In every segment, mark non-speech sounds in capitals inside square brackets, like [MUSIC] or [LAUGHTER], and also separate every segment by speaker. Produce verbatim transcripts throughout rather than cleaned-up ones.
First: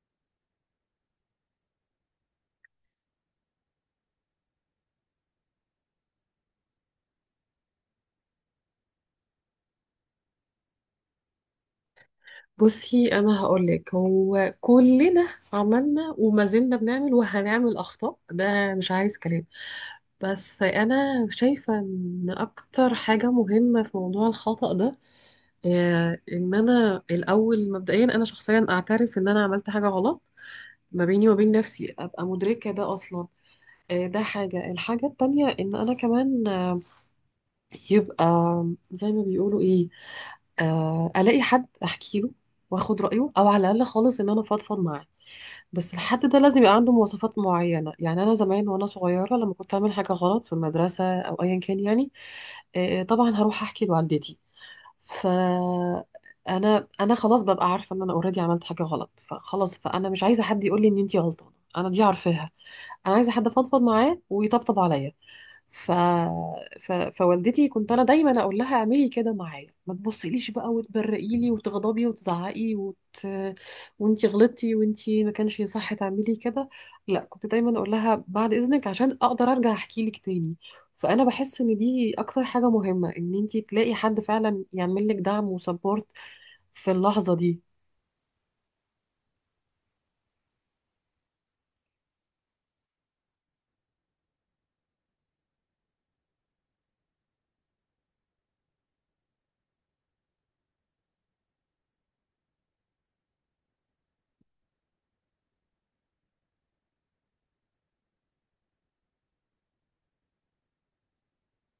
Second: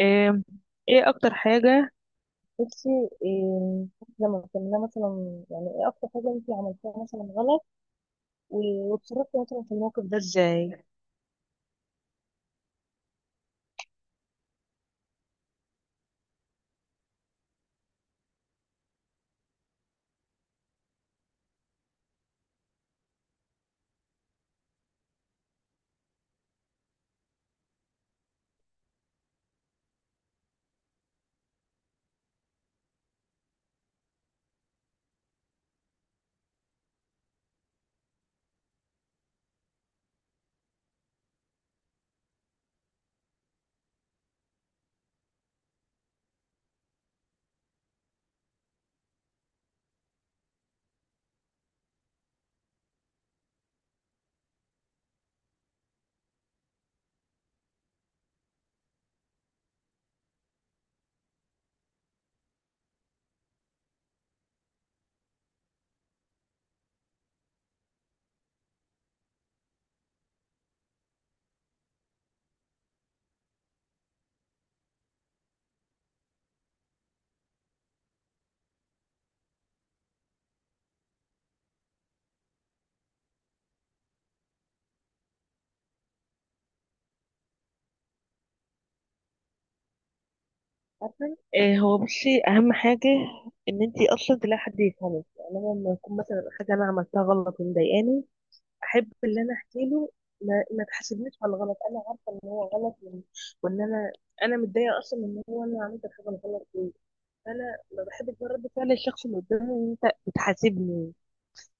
Speaker 1: آم، ايه اكتر حاجة نفسي إيه؟ لما كنا مثلا يعني ايه اكتر حاجه انت عملتيها مثلا غلط و- واتصرفتي مثلا في الموقف ده ازاي؟
Speaker 2: بصي، انا هقولك، هو كلنا عملنا وما زلنا بنعمل وهنعمل اخطاء، ده مش عايز كلام. بس انا شايفه ان اكتر حاجه مهمه في موضوع الخطأ ده، آه، ان انا الاول مبدئيا انا شخصيا اعترف ان انا عملت حاجه غلط ما بيني وبين نفسي، ابقى مدركه ده اصلا. آه، ده حاجه، الحاجه التانية ان انا كمان، آه، يبقى زي ما بيقولوا ايه، آه، الاقي حد احكي له واخد رايه، او على الاقل خالص ان انا فضفض معاه. بس الحد ده لازم يبقى عنده مواصفات معينه. يعني انا زمان وانا صغيره لما كنت اعمل حاجه غلط في المدرسه او ايا كان، يعني آه، آه، طبعا هروح احكي لوالدتي، ف انا انا خلاص ببقى عارفه ان انا اوريدي عملت حاجه غلط، فخلاص، فانا مش عايزه حد يقول لي ان انتي غلطانه، انا دي عارفاها. انا عايزه حد افضفض معاه ويطبطب عليا. ف... ف... فوالدتي كنت انا دايما اقول لها، اعملي كده معايا، ما تبصيليش بقى وتبرقي لي وتغضبي وتزعقي وت... وانتي غلطتي وانتي ما كانش يصح تعملي كده، لا، كنت دايما اقول لها بعد اذنك عشان اقدر ارجع احكي لك تاني. فانا بحس ان دي اكتر حاجة مهمة، ان انتي تلاقي حد فعلا يعمل لك دعم وسبورت في اللحظة دي.
Speaker 1: عارفه، آه، هو بصي اهم حاجة ان انتي اصلا تلاقي حد يفهمك. يعني انا لما يكون مثلا حاجة انا عملتها غلط ومضايقاني، احب اللي انا احكي له ما, ما تحاسبنيش على الغلط. انا عارفة ان هو غلط، وان وإن انا انا متضايقة اصلا ان هو انا عملت الحاجة الغلط دي. فانا ما بحبش بقى رد فعل الشخص اللي قدامي ان انت بتحاسبني.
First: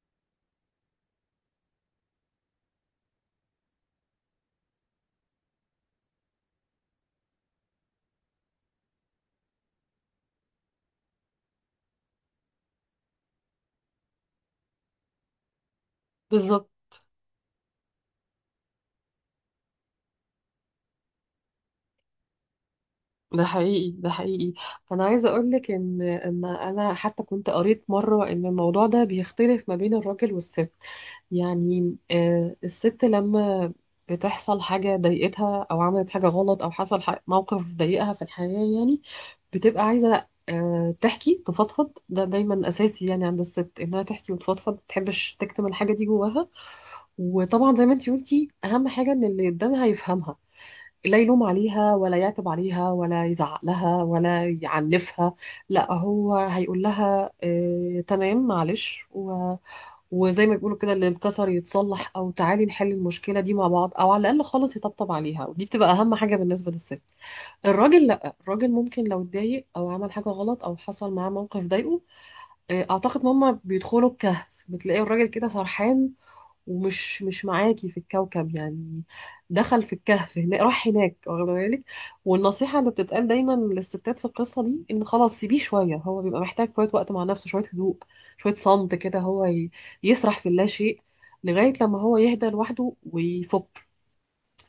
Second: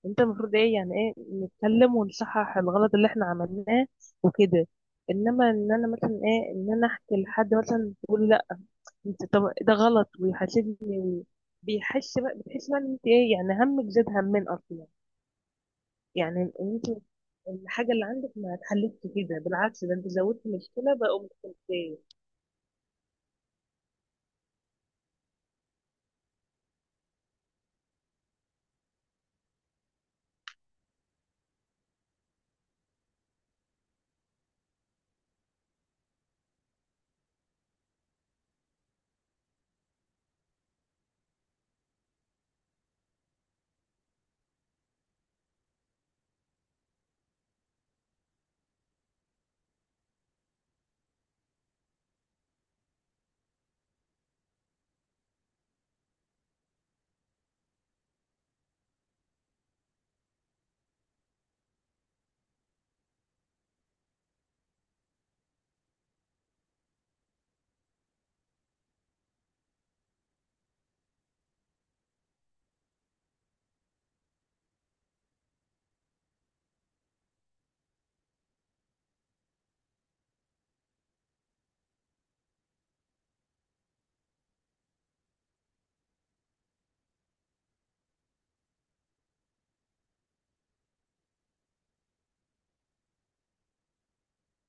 Speaker 1: انت المفروض ايه يعني، ايه، نتكلم ونصحح الغلط اللي احنا عملناه وكده. انما ان انا مثلا ايه ان انا احكي لحد مثلا يقول لا انت، طب ده غلط ويحاسبني. بيحس بقى، بتحس بقى ان انت ايه، يعني همك زاد همين اصلا. يعني ان
Speaker 2: بالظبط.
Speaker 1: انت الحاجه اللي عندك ما اتحلتش، كده بالعكس ده انت زودت مشكله بقوا مشكلتين.
Speaker 2: ده حقيقي، ده حقيقي. انا عايزه اقول لك ان ان انا حتى كنت قريت مره ان الموضوع ده بيختلف ما بين الراجل والست. يعني آه، الست لما بتحصل حاجه ضايقتها او عملت حاجه غلط او حصل ح- موقف ضايقها في الحياه، يعني بتبقى عايزه آه، تحكي تفضفض. ده دايما اساسي يعني عند الست انها تحكي وتفضفض، ما تحبش تكتم الحاجه دي جواها. وطبعا زي ما انتي قلتي، اهم حاجه ان اللي قدامها يفهمها، لا يلوم عليها ولا يعتب عليها ولا يزعق لها ولا يعنفها. لا، هو هيقول لها آه تمام معلش، و... وزي ما بيقولوا كده، اللي انكسر يتصلح، او تعالي نحل المشكله دي مع بعض، او على الاقل خالص يطبطب عليها. ودي بتبقى اهم حاجه بالنسبه للست. الراجل لا، الراجل ممكن لو اتضايق او عمل حاجه غلط او حصل معاه موقف ضايقه، آه، اعتقد ان هم بيدخلوا الكهف. بتلاقي الراجل كده سرحان ومش مش معاكي في الكوكب يعني، دخل في الكهف، هنا راح هناك، واخده بالك. والنصيحة اللي بتتقال دايما للستات في القصة دي، ان خلاص سيبيه شوية، هو بيبقى محتاج شوية وقت مع نفسه، شوية هدوء، شوية صمت كده، هو ي- يسرح في اللا شيء لغاية لما هو يهدى لوحده ويفك.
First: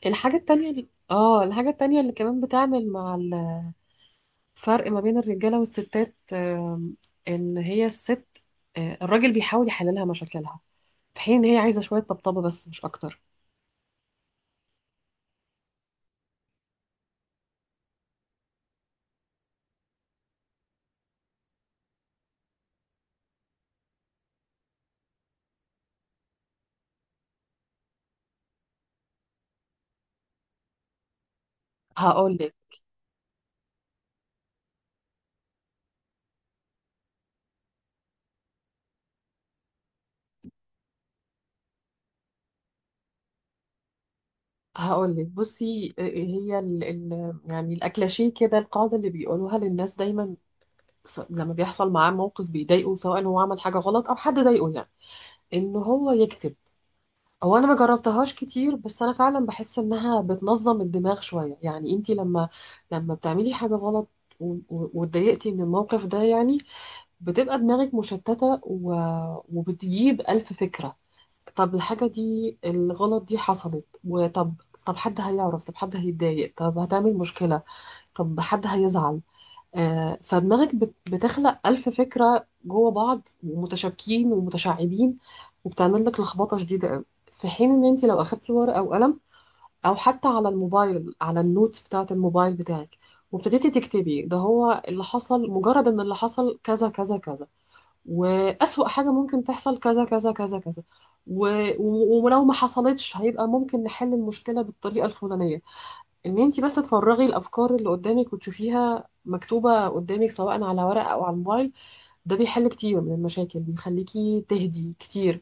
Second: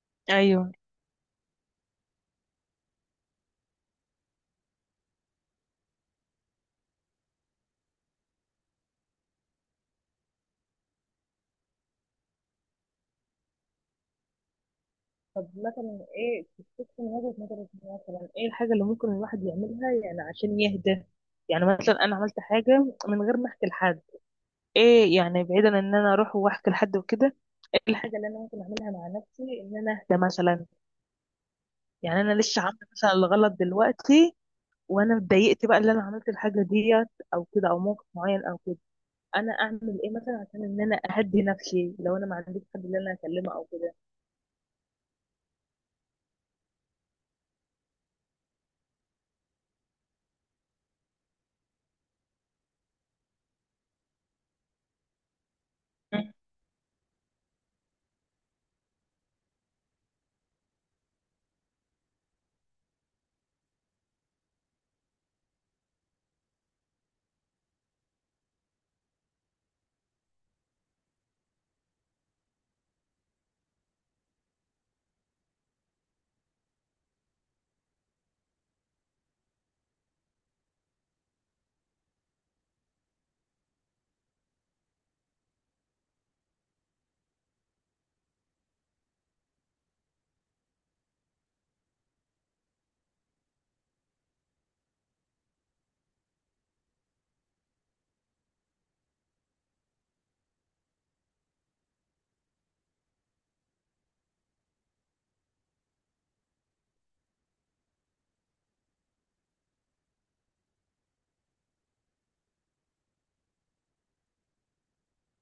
Speaker 2: الحاجة التانية
Speaker 1: ايوه.
Speaker 2: اللي- اه الحاجة التانية اللي كمان بتعمل مع الفرق ما بين الرجالة والستات، آم، ان هي الست، آه، الراجل بيحاول يحللها مشاكلها في حين ان هي عايزة شوية طبطبة بس مش اكتر.
Speaker 1: طب مثلا ايه تفتكر من وجهة نظرك، مثلا ايه الحاجة اللي ممكن الواحد يعملها يعني عشان يهدى؟ يعني مثلا انا عملت حاجة من غير ما احكي لحد، ايه يعني بعيدا ان انا اروح واحكي لحد وكده، ايه الحاجه اللي انا ممكن اعملها مع نفسي ان انا اهدى مثلا؟ يعني انا
Speaker 2: هقول لك
Speaker 1: لسه عامله مثلا الغلط دلوقتي وانا اتضايقت بقى اللي انا عملت الحاجه ديت، او كده او موقف معين او كده، انا اعمل ايه مثلا عشان ان انا اهدي نفسي لو انا ما عنديش حد اللي انا اكلمه او كده؟
Speaker 2: هقول لك بصي، آه، آه، هي ال ال يعني الاكلاشيه كده، القاعده اللي بيقولوها للناس دايما، س- لما بيحصل معاه موقف بيضايقه، سواء هو عمل حاجه غلط او حد ضايقه، يعني ان هو
Speaker 1: مم.
Speaker 2: يكتب. هو انا ما جربتهاش كتير، بس انا فعلا بحس انها بتنظم الدماغ شويه. يعني انت لما، لما بتعملي حاجه غلط و- و- واتضايقتي من الموقف ده، يعني بتبقى دماغك مشتته، و- وبتجيب الف فكره. طب الحاجة دي، الغلط دي حصلت، وطب، طب حد هيعرف، طب حد هيتضايق، طب هتعمل مشكلة، طب حد هيزعل. آه، فدماغك بت- بتخلق ألف فكرة جوه بعض ومتشابكين ومتشعبين، وبتعمل لك لخبطة شديدة قوي. في حين ان انت لو اخدتي ورقة وقلم، او حتى على الموبايل، على النوت بتاعة الموبايل بتاعك، وابتديتي تكتبي ده هو اللي حصل، مجرد ان اللي حصل كذا كذا كذا، وأسوأ حاجة ممكن تحصل كذا كذا كذا كذا، و... و- ولو ما حصلتش هيبقى ممكن نحل المشكلة بالطريقة الفلانية. ان انت بس تفرغي الأفكار اللي قدامك وتشوفيها مكتوبة قدامك، سواء على ورق أو على الموبايل، ده بيحل كتير من المشاكل، بيخليكي تهدي كتير.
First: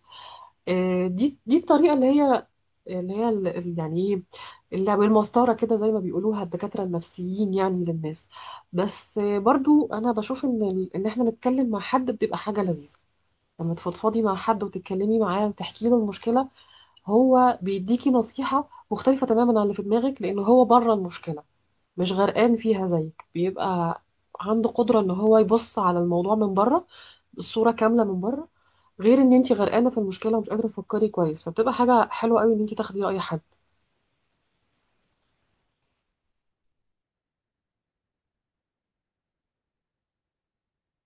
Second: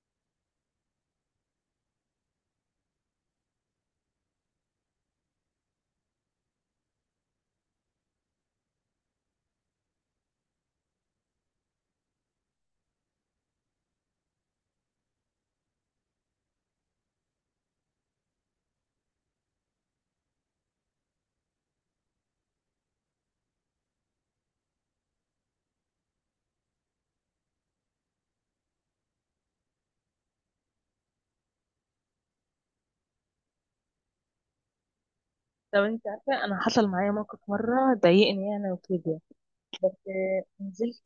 Speaker 2: آه، دي دي الطريقة اللي هي اللي هي ال- ال- يعني ايه، اللي بالمسطرة كده زي ما بيقولوها الدكاترة النفسيين يعني للناس. بس آه، برضو أنا بشوف إن ال- إن إحنا نتكلم مع حد بتبقى حاجة لذيذة. لما تفضفضي مع حد وتتكلمي معاه وتحكي له المشكله، هو بيديكي نصيحه مختلفه تماما عن اللي في دماغك، لان هو بره المشكله، مش غرقان فيها زيك، بيبقى عنده قدره ان هو يبص على الموضوع من بره، الصوره كامله من بره، غير ان انت غرقانه في المشكله ومش قادره تفكري كويس. فبتبقى حاجه حلوه قوي ان انت تاخدي راي حد.
Speaker 1: لو انت عارفه انا حصل معايا موقف مره ضايقني يعني وكده، آه، نزلت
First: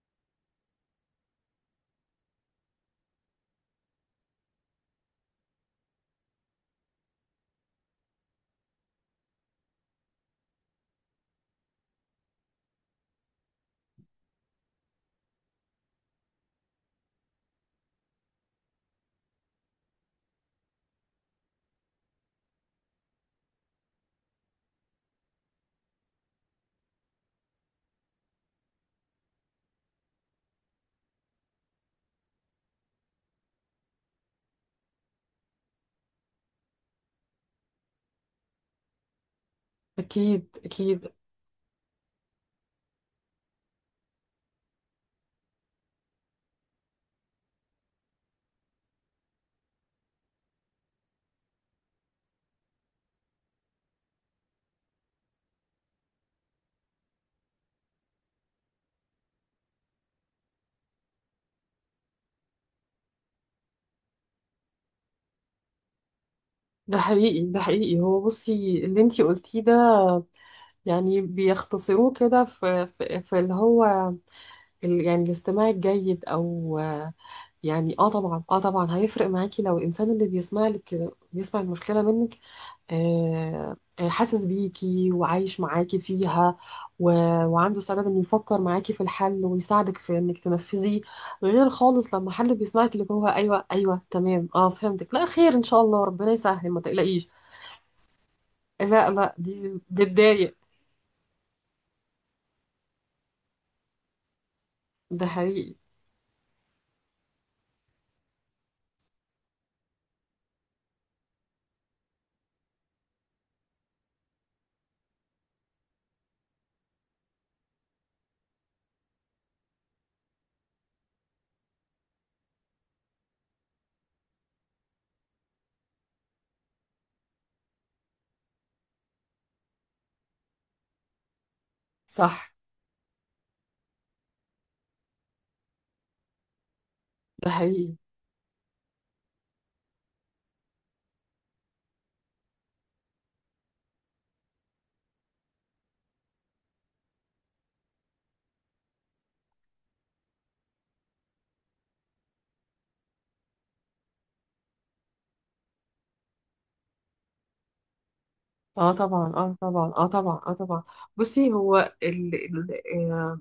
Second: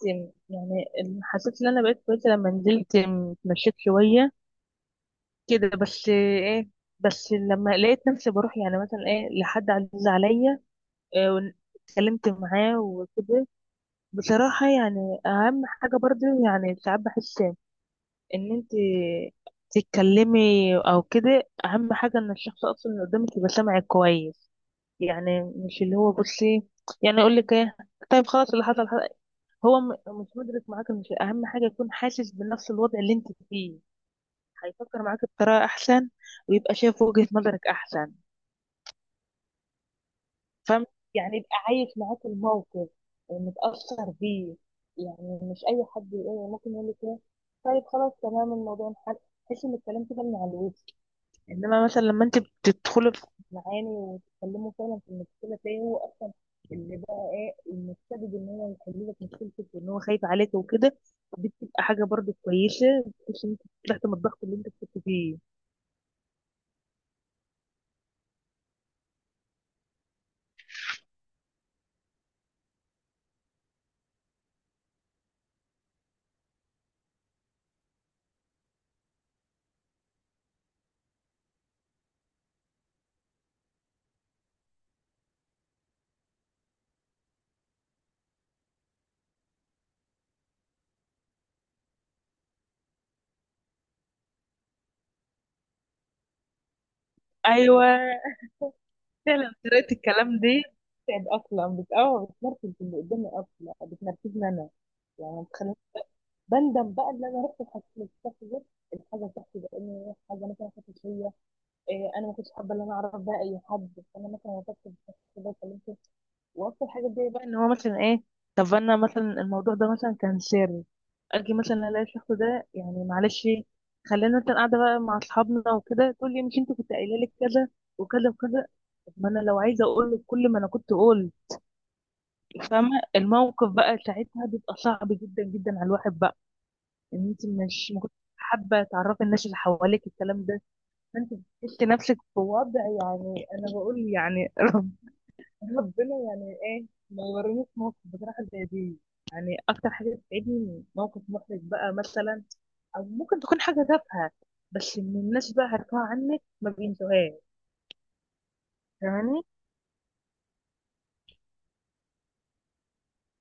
Speaker 1: يعني، حسيت ان انا بقيت كويسه لما نزلت اتمشيت شويه كده بس. ايه، بس لما لقيت نفسي بروح يعني مثلا ايه لحد عزيز عليا، إيه، ون- اتكلمت معاه وكده. بصراحة يعني أهم حاجة برضو، يعني ساعات بحس إن أنت تتكلمي أو كده، أهم حاجة إن الشخص أصلا اللي قدامك يبقى سامعك كويس. يعني مش اللي هو بصي يعني أقول لك إيه، طيب خلاص اللي حصل حصل. هو م- مش مدرك معاك. مش أهم حاجة يكون حاسس بنفس الوضع اللي أنت فيه؟ هيفكر معاك بطريقة أحسن ويبقى شايف وجهة نظرك أحسن.
Speaker 2: اكيد
Speaker 1: فاهم؟
Speaker 2: اكيد.
Speaker 1: يعني يبقى عايش معاك الموقف متأثر بيه. يعني مش أي حد يقول ممكن يقول لك إيه طيب خلاص تمام الموضوع انحل. تحس إن الكلام كده من على الوش. إنما مثلا لما أنت بتدخلي في معاني وتتكلموا فعلا في المشكلة تلاقي هو أصلا اللي بقى إيه، المستبد إن هو يحل لك مشكلتك وإن هو خايف عليك وكده. دي بتبقى حاجة برضه كويسة، بتحس إن أنت طلعت من الضغط اللي أنت كنت فيه.
Speaker 2: ده حقيقي، ده حقيقي. هو بصي اللي انت قلتيه ده، يعني بيختصروه كده في في, في اللي هو ال- يعني الاستماع الجيد. او يعني اه طبعا، اه طبعا هيفرق معاكي لو الانسان اللي بيسمع لك بيسمع المشكله منك، آه آه، حاسس بيكي وعايش معاكي فيها، و... وعنده استعداد انه يفكر معاكي في الحل ويساعدك في انك تنفذيه. غير خالص لما حد بيسمعك، اللي هو ايوه ايوه تمام اه فهمتك لا خير ان شاء الله ربنا يسهل ما تقلقيش،
Speaker 1: أيوه.
Speaker 2: لا لا،
Speaker 1: فعلا
Speaker 2: دي
Speaker 1: طريقة الكلام
Speaker 2: بتضايق.
Speaker 1: دي بتتعب اصلا، بتقوى بتنرفز اللي قدامي، اصلا بتنرفزني انا.
Speaker 2: ده
Speaker 1: يعني ما
Speaker 2: حقيقي.
Speaker 1: بتخليني، بندم بقى ان انا رحت الحكومه دي الحاجه بتاعتي، لان حاجه مثلا كانت شويه إيه، انا ما كنتش حابه ان انا اعرف بقى اي حد، فانا مثلا وقفت في الشخص ده وكلمته. واكتر حاجه بتضايق بقى ان هو مثلا ايه، طب انا مثلا الموضوع ده مثلا كان سر، اجي مثلا الاقي الشخص ده يعني معلش خلينا مثلا قاعده بقى مع اصحابنا وكده تقول لي مش انت كنت قايله لك كذا وكذا وكذا. ما انا لو عايزه اقول لك كل ما انا كنت اقول.
Speaker 2: صح.
Speaker 1: فاهمه؟ الموقف بقى ساعتها بيبقى صعب جدا جدا على الواحد بقى، ان انت
Speaker 2: ده
Speaker 1: مش
Speaker 2: حقيقي.
Speaker 1: ما كنت حابه تعرفي الناس اللي حواليك الكلام ده. فانت بتحسي نفسك في وضع يعني. انا بقول يعني [LAUGHS] رب ربنا يعني ايه ما يورينيش موقف بصراحه زي دي. يعني اكتر حاجه بتتعبني موقف محرج بقى مثلا، او ممكن تكون حاجه تافهه بس ان الناس بقى عارفاها عنك ما بينسوهاش.
Speaker 2: اه طبعا،
Speaker 1: فاهماني؟
Speaker 2: اه طبعا، اه طبعا، اه طبعا. بصي، هو ال... ال... آه،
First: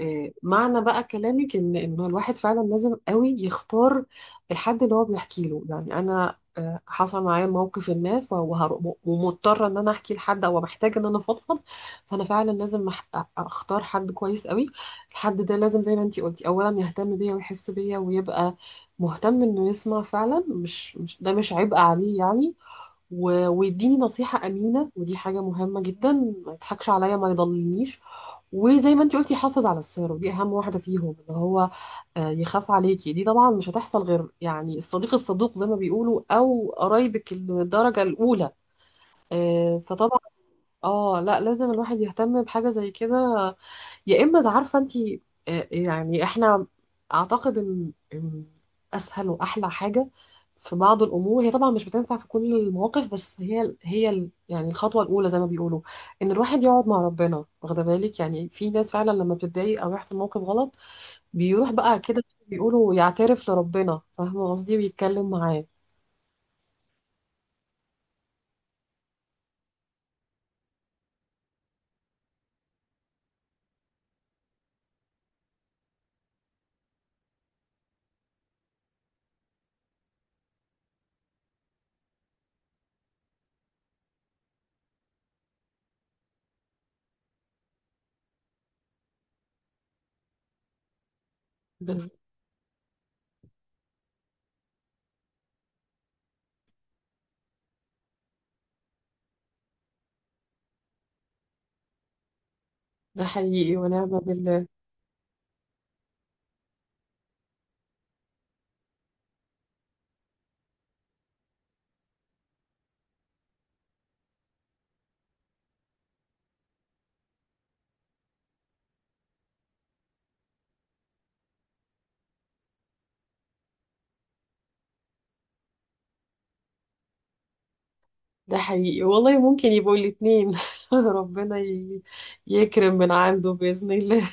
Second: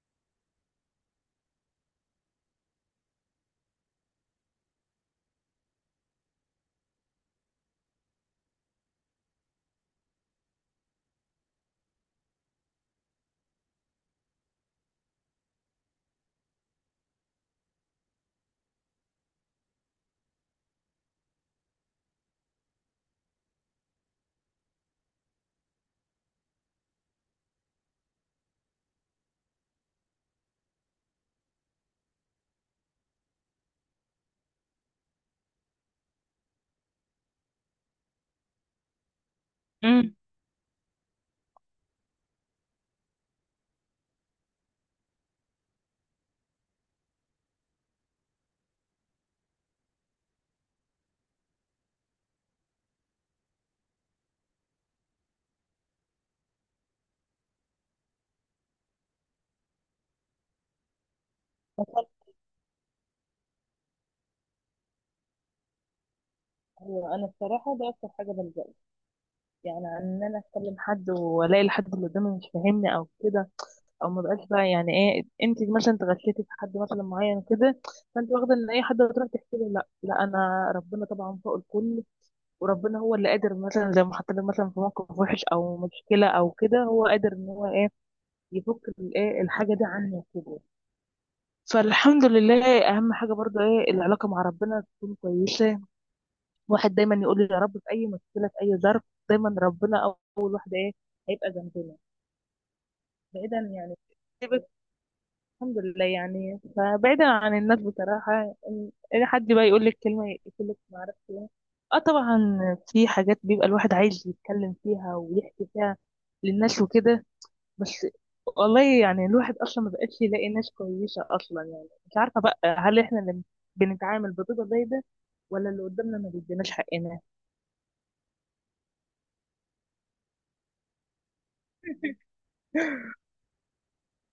Speaker 2: آه، معنى بقى كلامك ان انه الواحد فعلا لازم قوي يختار الحد اللي هو بيحكي له. يعني انا آه، حصل معايا موقف ما، ف- وهر- ومضطره ان انا احكي لحد، او محتاجه ان انا افضفض، فانا فعلا لازم أح- اختار حد كويس قوي. الحد ده لازم زي ما انتي قلتي، اولا يهتم بيا ويحس بيا ويبقى مهتم انه يسمع فعلا، مش مش ده مش عبء عليه يعني. و- ويديني نصيحة أمينة، ودي حاجة مهمة جدا، ما يضحكش عليا، ما يضللنيش. وزي ما انت قلتي، يحافظ على السر، ودي أهم واحدة فيهم، اللي هو آه، يخاف عليكي. دي طبعا مش هتحصل غير يعني الصديق الصدوق زي ما بيقولوا، أو قرايبك الدرجة الأولى. آه،
Speaker 1: امم.
Speaker 2: فطبعا اه، لا لازم الواحد يهتم بحاجة زي كده، يا اما إذا عارفه انت، يعني احنا اعتقد ان إن اسهل واحلى حاجه في بعض الامور، هي طبعا مش بتنفع في كل المواقف، بس هي هي ال- يعني الخطوه الاولى زي ما بيقولوا، ان الواحد يقعد مع ربنا. واخده بالك، يعني في ناس فعلا لما بتتضايق او يحصل موقف غلط، بيروح بقى
Speaker 1: مثلا
Speaker 2: كده زي ما بيقولوا يعترف لربنا، فاهمه قصدي، ويتكلم معاه.
Speaker 1: انا بصراحه ده اكتر حاجه بلجأ، يعني ان انا اتكلم حد والاقي الحد اللي قدامي مش فاهمني او كده، او ما بقاش بقى يعني ايه، انت مثلا اتغشيتي في حد مثلا معين كده فانت واخده ان اي حد هتروح تحكي لي. لا لا، انا ربنا طبعا فوق الكل، وربنا هو اللي قادر مثلا زي ما حطيت مثلا في موقف وحش او مشكله او كده هو قادر ان هو ايه يفك الايه الحاجه دي عني كده.
Speaker 2: بس.
Speaker 1: فالحمد لله، اهم حاجه برضو ايه، العلاقه مع ربنا تكون كويسه. واحد دايما يقول لي يا رب. في اي مشكله، في اي ظرف، دايما ربنا اول واحد ايه هيبقى جنبنا.
Speaker 2: ده
Speaker 1: بعيدا
Speaker 2: حقيقي
Speaker 1: يعني،
Speaker 2: ونعم بالله.
Speaker 1: سيبك- الحمد لله يعني. فبعيدا عن الناس بصراحة إن إن حد بقى يقول لك كلمة يقول لك ما أعرفش إيه. اه طبعا، في حاجات بيبقى الواحد عايز يتكلم فيها ويحكي فيها للناس وكده بس. والله يعني الواحد أصلا ما بقاش يلاقي ناس كويسة أصلا. يعني مش عارفة بقى هل إحنا اللي بنتعامل بطريقة زي ده ولا اللي قدامنا ما بيديناش حقنا؟
Speaker 2: ده حقيقي والله، ممكن يبقوا الاتنين [LAUGHS] ربنا ي... يكرم من عنده بإذن الله.